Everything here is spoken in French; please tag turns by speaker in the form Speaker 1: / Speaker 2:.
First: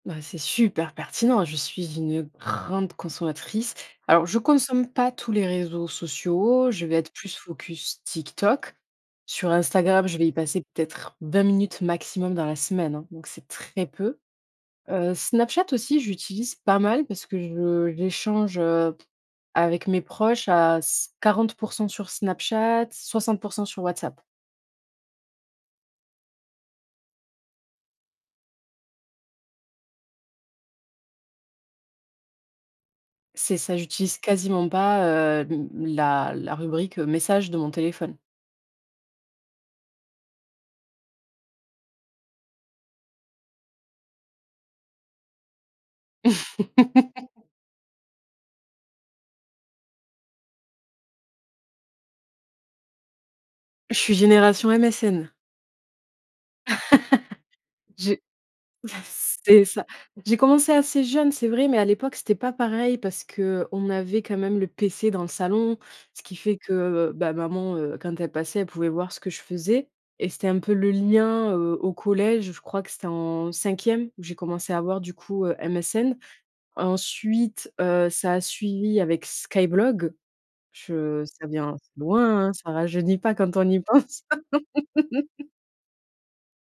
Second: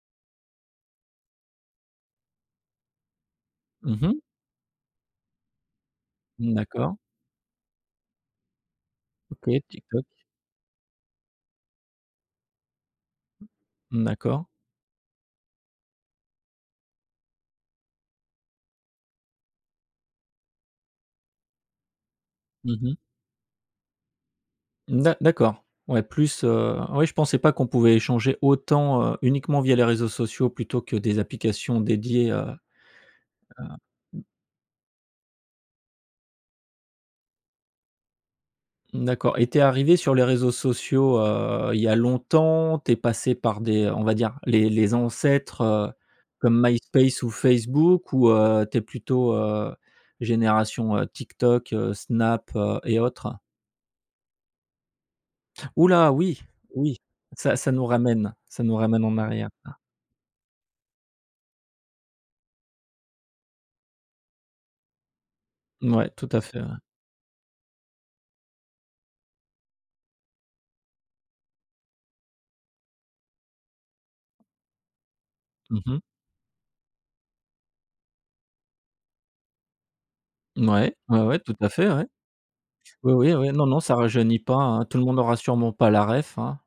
Speaker 1: Bah, c'est super pertinent. Je suis une grande consommatrice.
Speaker 2: Mmh mh.
Speaker 1: Alors, je consomme pas tous les réseaux
Speaker 2: Mmh
Speaker 1: sociaux. Je
Speaker 2: d'accord.
Speaker 1: vais être plus focus TikTok. Sur
Speaker 2: OK, Tiktok.
Speaker 1: Instagram, je vais y passer peut-être 20 minutes maximum dans la semaine, hein. Donc, c'est très
Speaker 2: Mmh,
Speaker 1: peu.
Speaker 2: d'accord.
Speaker 1: Heu, Snapchat aussi, je l'utilise pas mal parce que je j'échange, heu, avec mes proches à c 40 % sur
Speaker 2: Mmh
Speaker 1: Snapchat,
Speaker 2: mh.
Speaker 1: 60 % sur WhatsApp.
Speaker 2: D'a d'accord. Ouais, plus, heu, oui je pensais pas qu'on pouvait échanger autant, heu, uniquement via les réseaux sociaux plutôt que des applications dédiées, heu,
Speaker 1: C'est
Speaker 2: heu,
Speaker 1: ça, j'utilise
Speaker 2: mmh.
Speaker 1: quasiment pas, heu, mmh, la la rubrique, heu, message de mon téléphone.
Speaker 2: Mmh d'accord et tu es arrivée sur les réseaux sociaux, heu, il y a longtemps? Tu es passée par des on va dire, les les ancêtres, heu, comme MySpace ou Facebook ou, heu, tu es plutôt, heu, génération, heu, TikTok, heu, Snap, heu et autres?
Speaker 1: Je suis génération MSN.
Speaker 2: Ouh là, oui, oui. Ça ça nous
Speaker 1: Je
Speaker 2: ramène ça nous ramène en arrière
Speaker 1: c'est
Speaker 2: ça.
Speaker 1: ça. J'ai commencé assez jeune, c'est vrai, mais à l'époque, c'était pas pareil parce qu'on avait quand même le PC dans le salon,
Speaker 2: Mouais,
Speaker 1: ce
Speaker 2: tout
Speaker 1: qui
Speaker 2: à
Speaker 1: fait
Speaker 2: fait, ouais.
Speaker 1: que, bah, maman, heu, quand elle passait, elle pouvait voir ce que je faisais et c'était un peu le lien, heu, au collège. Je crois que c'était en cinquième où j'ai commencé à avoir, du coup, heu,
Speaker 2: Mmh mh.
Speaker 1: MSN. Ensuite, heu, ça a suivi avec Skyblog.
Speaker 2: Mouais, ouais,
Speaker 1: Je
Speaker 2: ouais,
Speaker 1: ça
Speaker 2: tout à
Speaker 1: vient
Speaker 2: fait,
Speaker 1: c'est
Speaker 2: ouais.
Speaker 1: loin, hein, ça
Speaker 2: Oui,
Speaker 1: rajeunit
Speaker 2: oui,
Speaker 1: pas
Speaker 2: oui,
Speaker 1: quand
Speaker 2: non,
Speaker 1: on
Speaker 2: non,
Speaker 1: y
Speaker 2: ça
Speaker 1: pense.
Speaker 2: rajeunit pas, hein, tout le monde n'aura sûrement pas la référence, hein.